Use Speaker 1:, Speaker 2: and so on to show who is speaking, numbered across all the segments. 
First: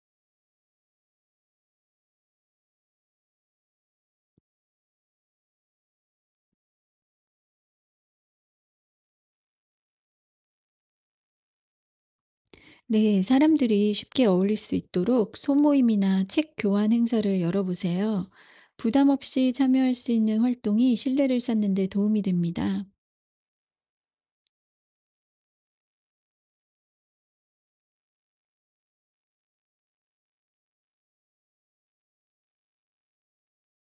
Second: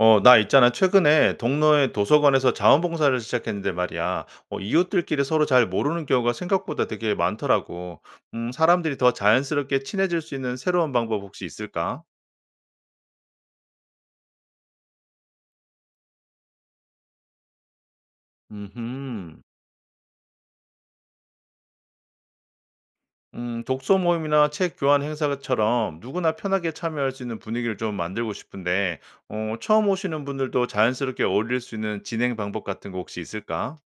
Speaker 1: 나 있잖아. 최근에 동네의 도서관에서 자원봉사를 시작했는데 말이야. 이웃들끼리 서로 잘 모르는 경우가 생각보다 되게 많더라고. 사람들이 더 자연스럽게 친해질 수 있는 새로운 방법 혹시 있을까?
Speaker 2: 네, 사람들이 쉽게 어울릴 수 있도록 소모임이나 책 교환 행사를 열어보세요. 부담
Speaker 1: 음,
Speaker 2: 없이 참여할 수 있는 활동이 신뢰를 쌓는 데 도움이 됩니다.
Speaker 1: 독서 모임이나 책 교환 행사처럼 누구나 편하게 참여할 수 있는 분위기를 좀 만들고 싶은데, 처음 오시는 분들도 자연스럽게 어울릴 수 있는 진행 방법 같은 거 혹시 있을까?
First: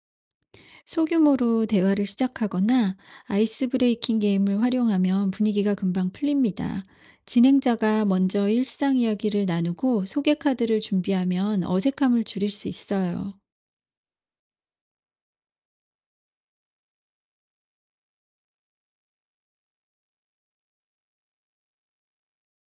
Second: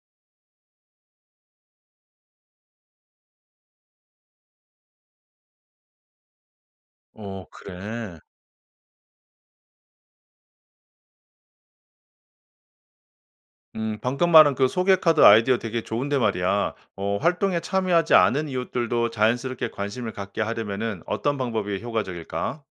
Speaker 2: 소규모로 대화를 시작하거나 아이스 브레이킹 게임을 활용하면 분위기가 금방 풀립니다.
Speaker 1: 어,
Speaker 2: 진행자가
Speaker 1: 그래.
Speaker 2: 먼저 일상 이야기를 나누고 소개 카드를 준비하면 어색함을 줄일 수 있어요.
Speaker 1: 방금 말한 그 소개 카드 아이디어 되게 좋은데 말이야. 활동에 참여하지 않은 이웃들도 자연스럽게 관심을 갖게 하려면은 어떤 방법이 효과적일까?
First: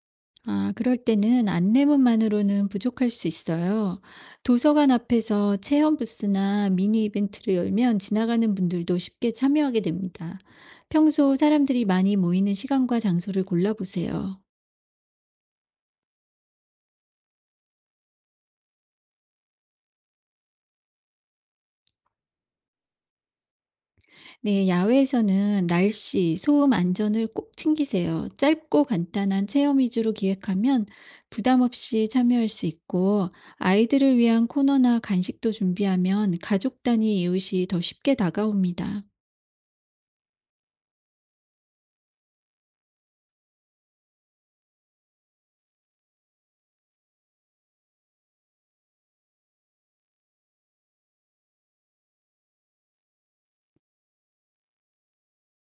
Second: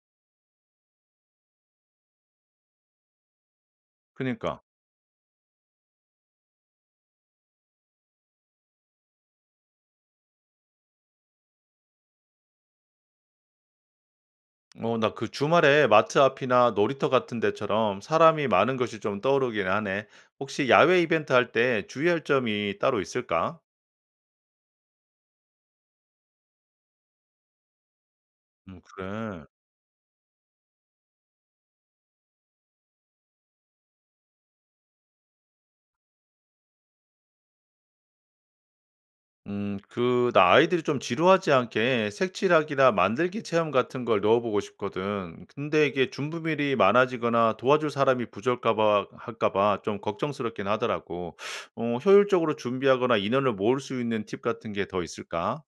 Speaker 2: 아, 그럴 때는 안내문만으로는 부족할 수 있어요.
Speaker 1: 그니까.
Speaker 2: 도서관 앞에서 체험 부스나 미니 이벤트를 열면 지나가는 분들도 쉽게 참여하게 됩니다. 평소 사람들이 많이 모이는 시간과 장소를 골라보세요.
Speaker 1: 나 그 주말에 마트 앞이나 놀이터 같은 데처럼 사람이 많은 것이 좀 떠오르긴 하네. 혹시 야외 이벤트 할 때 주의할 점이 따로 있을까?
Speaker 2: 네, 야외에서는 날씨, 소음 안전을 꼭 챙기세요. 짧고
Speaker 1: 그래.
Speaker 2: 간단한 체험 위주로 기획하면 부담 없이 참여할 수 있고, 아이들을 위한 코너나 간식도 준비하면 가족 단위 이웃이 더 쉽게 다가옵니다.
Speaker 1: 그, 나 아이들이 좀 지루하지 않게 색칠하기나 만들기 체험 같은 걸 넣어보고 싶거든. 근데 이게 준비물이 많아지거나 도와줄 사람이 할까 봐 좀 걱정스럽긴 하더라고. 효율적으로 준비하거나 인원을 모을 수 있는 팁 같은 게 더 있을까?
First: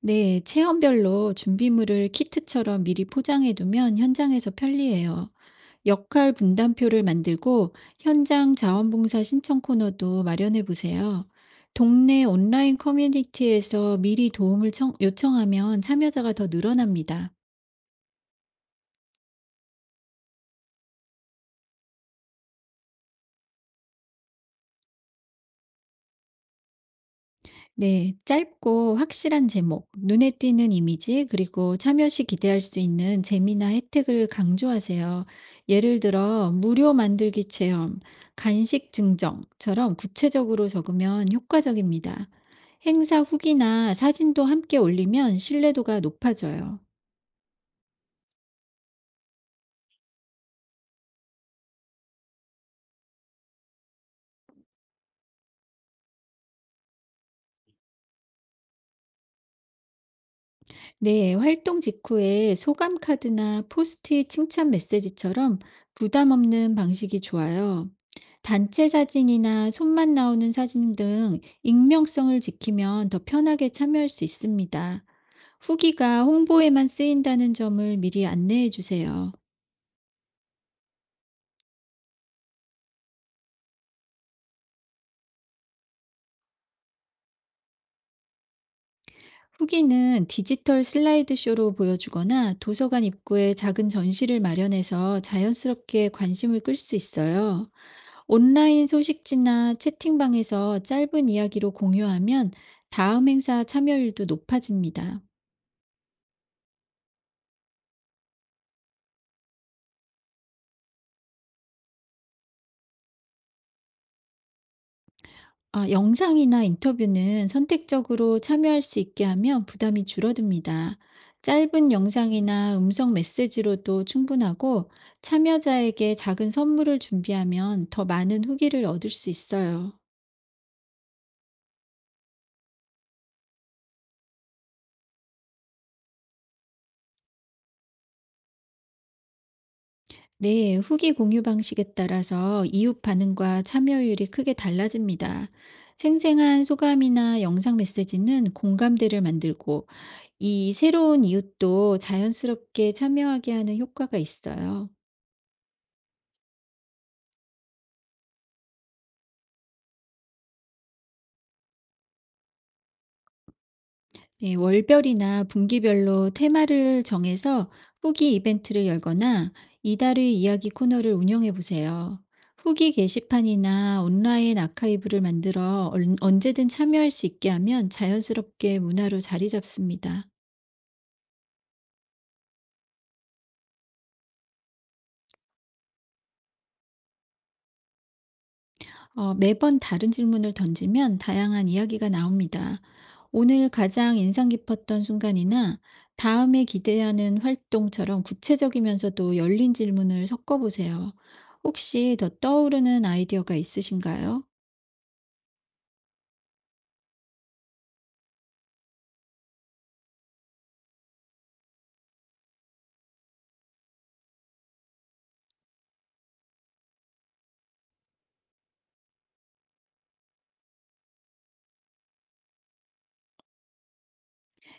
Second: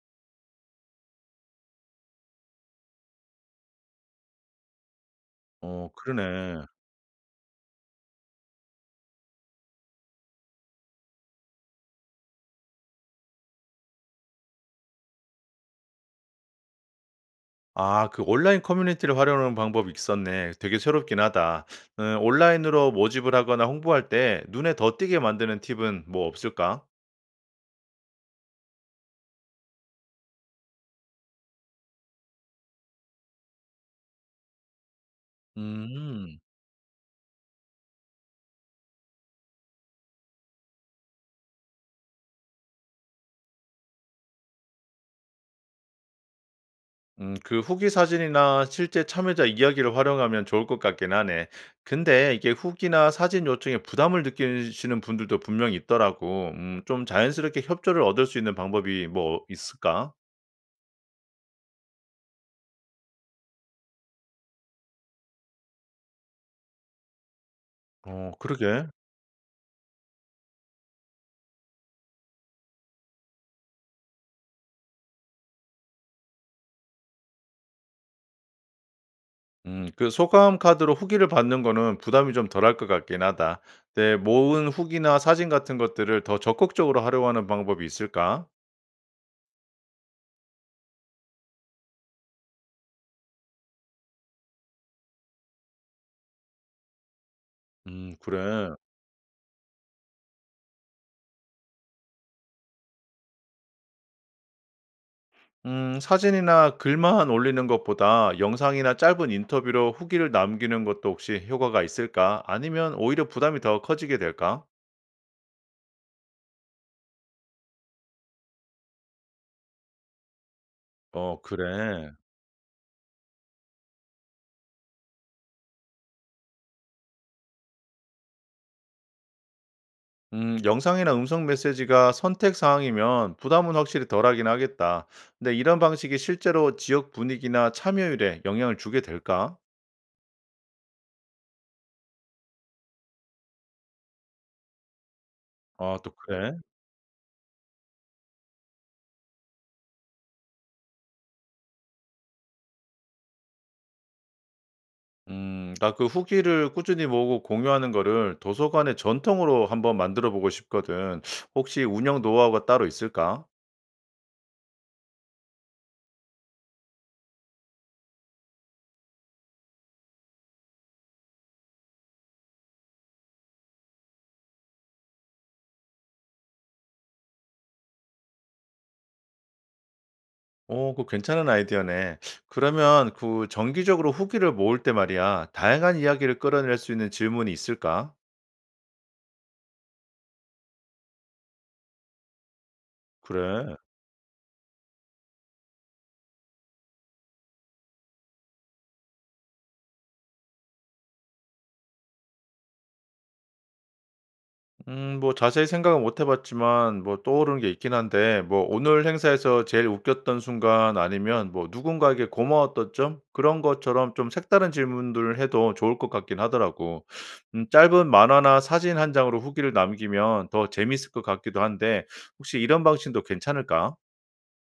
Speaker 2: 네, 체험별로 준비물을 키트처럼 미리 포장해 두면 현장에서 편리해요.
Speaker 1: 어,
Speaker 2: 역할
Speaker 1: 그러네.
Speaker 2: 분담표를 만들고 현장 자원봉사 신청 코너도 마련해 보세요. 동네 온라인 커뮤니티에서 미리 요청하면 참여자가 더 늘어납니다.
Speaker 1: 아, 그 온라인 커뮤니티를 활용하는 방법이 있었네. 되게 새롭긴 하다. 온라인으로 모집을 하거나 홍보할 때 눈에 더 띄게 만드는 팁은 뭐 없을까?
Speaker 2: 네, 짧고 확실한 제목, 눈에 띄는 이미지, 그리고 참여 시 기대할 수 있는 재미나 혜택을 강조하세요. 예를
Speaker 1: 음.
Speaker 2: 들어, 무료 만들기 체험, 간식 증정처럼 구체적으로 적으면 효과적입니다. 행사 후기나 사진도 함께 올리면 신뢰도가 높아져요.
Speaker 1: 그 후기 사진이나 실제 참여자 이야기를 활용하면 좋을 것 같긴 하네. 근데 이게 후기나 사진 요청에 부담을 느끼시는 분들도 분명히 있더라고. 좀 자연스럽게 협조를 얻을 수 있는 방법이 뭐 있을까?
Speaker 2: 네, 활동 직후에 소감 카드나 포스트잇 칭찬 메시지처럼 부담 없는 방식이 좋아요.
Speaker 1: 어, 그러게.
Speaker 2: 단체 사진이나 손만 나오는 사진 등 익명성을 지키면 더 편하게 참여할 수 있습니다. 후기가 홍보에만 쓰인다는 점을 미리 안내해 주세요.
Speaker 1: 그 소감 카드로 후기를 받는 거는 부담이 좀 덜할 것 같긴 하다. 내 모은 후기나 사진 같은 것들을 더 적극적으로 활용하는 방법이 있을까?
Speaker 2: 후기는 디지털 슬라이드쇼로 보여주거나 도서관 입구에 작은 전시를 마련해서 자연스럽게 관심을 끌 수 있어요.
Speaker 1: 그래.
Speaker 2: 온라인 소식지나 채팅방에서 짧은 이야기로 공유하면 다음 행사 참여율도 높아집니다.
Speaker 1: 사진이나 글만 올리는 것보다 영상이나 짧은 인터뷰로 후기를 남기는 것도 혹시 효과가 있을까? 아니면 오히려 부담이 더 커지게 될까?
Speaker 2: 아, 영상이나 인터뷰는 선택적으로 참여할 수 있게 하면 부담이 줄어듭니다.
Speaker 1: 어,
Speaker 2: 짧은
Speaker 1: 그래.
Speaker 2: 영상이나 음성 메시지로도 충분하고 참여자에게 작은 선물을 준비하면 더 많은 후기를 얻을 수 있어요.
Speaker 1: 영상이나 음성 메시지가 선택 사항이면 부담은 확실히 덜하긴 하겠다. 근데 이런 방식이 실제로 지역 분위기나 참여율에 영향을 주게 될까?
Speaker 2: 네, 후기 공유 방식에 따라서 이웃 반응과 참여율이 크게 달라집니다.
Speaker 1: 아, 또 그래?
Speaker 2: 생생한 소감이나 영상 메시지는 공감대를 만들고 이 새로운 이웃도 자연스럽게 참여하게 하는 효과가 있어요.
Speaker 1: 나 그 후기를 꾸준히 모으고 공유하는 거를 도서관의 전통으로 한번 만들어 보고 싶거든. 혹시 운영 노하우가 따로 있을까?
Speaker 2: 네, 월별이나 분기별로 테마를 정해서 후기 이벤트를 열거나 이달의 이야기 코너를 운영해 보세요. 후기 게시판이나 온라인 아카이브를 만들어 언제든 참여할 수 있게 하면 자연스럽게 문화로 자리 잡습니다.
Speaker 1: 오, 그 괜찮은 아이디어네. 그러면 그 정기적으로 후기를 모을 때 말이야. 다양한 이야기를 끌어낼 수 있는 질문이 있을까?
Speaker 2: 매번 다른 질문을 던지면 다양한 이야기가 나옵니다. 오늘
Speaker 1: 그래.
Speaker 2: 가장 인상 깊었던 순간이나 다음에 기대하는 활동처럼 구체적이면서도 열린 질문을 섞어보세요. 혹시 더 떠오르는 아이디어가 있으신가요?
Speaker 1: 뭐 자세히 생각은 못 해 봤지만 뭐 떠오르는 게 있긴 한데 뭐 오늘 행사에서 제일 웃겼던 순간 아니면 뭐 누군가에게 고마웠던 점 그런 것처럼 좀 색다른 질문들을 해도 좋을 것 같긴 하더라고. 짧은 만화나 사진 한 장으로 후기를 남기면 더 재미있을 것 같기도 한데 혹시 이런 방식도 괜찮을까?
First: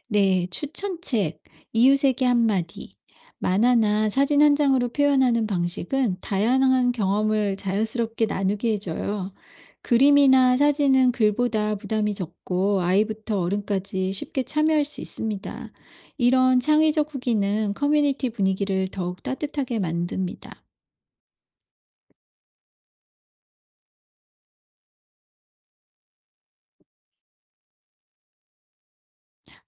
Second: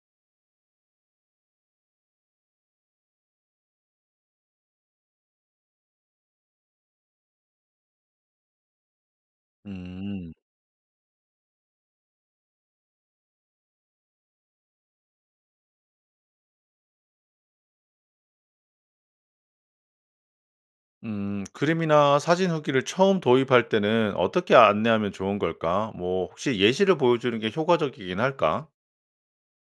Speaker 2: 네, 추천책, 이웃에게 한마디, 만화나 사진 한 장으로 표현하는 방식은 다양한 경험을 자연스럽게 나누게 해줘요.
Speaker 1: 음.
Speaker 2: 그림이나 사진은 글보다 부담이 적고 아이부터 어른까지 쉽게 참여할 수 있습니다. 이런 창의적 후기는 커뮤니티 분위기를 더욱 따뜻하게 만듭니다.
Speaker 1: 그림이나 사진 후기를 처음 도입할 때는 어떻게 안내하면 좋은 걸까? 뭐, 혹시 예시를 보여주는 게 효과적이긴 할까?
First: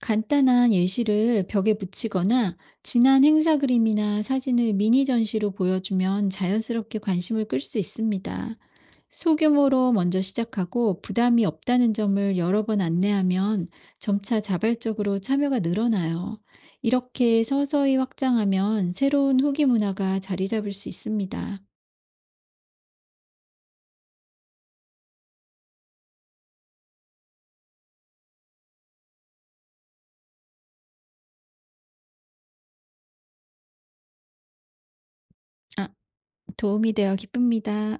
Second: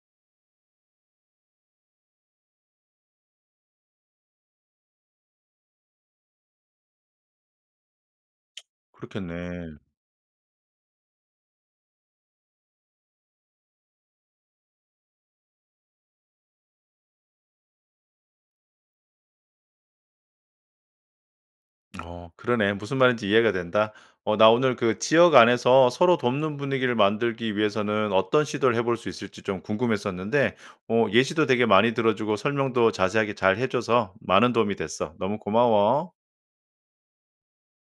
Speaker 2: 간단한 예시를 벽에 붙이거나 지난 행사 그림이나 사진을 미니 전시로 보여주면 자연스럽게 관심을 끌 수 있습니다.
Speaker 1: 그렇겠네.
Speaker 2: 소규모로 먼저 시작하고 부담이 없다는 점을 여러 번 안내하면 점차 자발적으로 참여가 늘어나요. 이렇게 서서히 확장하면 새로운 후기 문화가 자리 잡을 수 있습니다.
Speaker 1: 어, 그러네. 무슨 말인지 이해가 된다. 나 오늘 그 지역 안에서 서로 돕는 분위기를 만들기 위해서는 어떤 시도를 해볼 수 있을지 좀 궁금했었는데, 예시도 되게 많이 들어주고 설명도 자세하게 잘 해줘서 많은 도움이 됐어. 너무
Speaker 2: 아,
Speaker 1: 고마워.
Speaker 2: 도움이 되어 기쁩니다.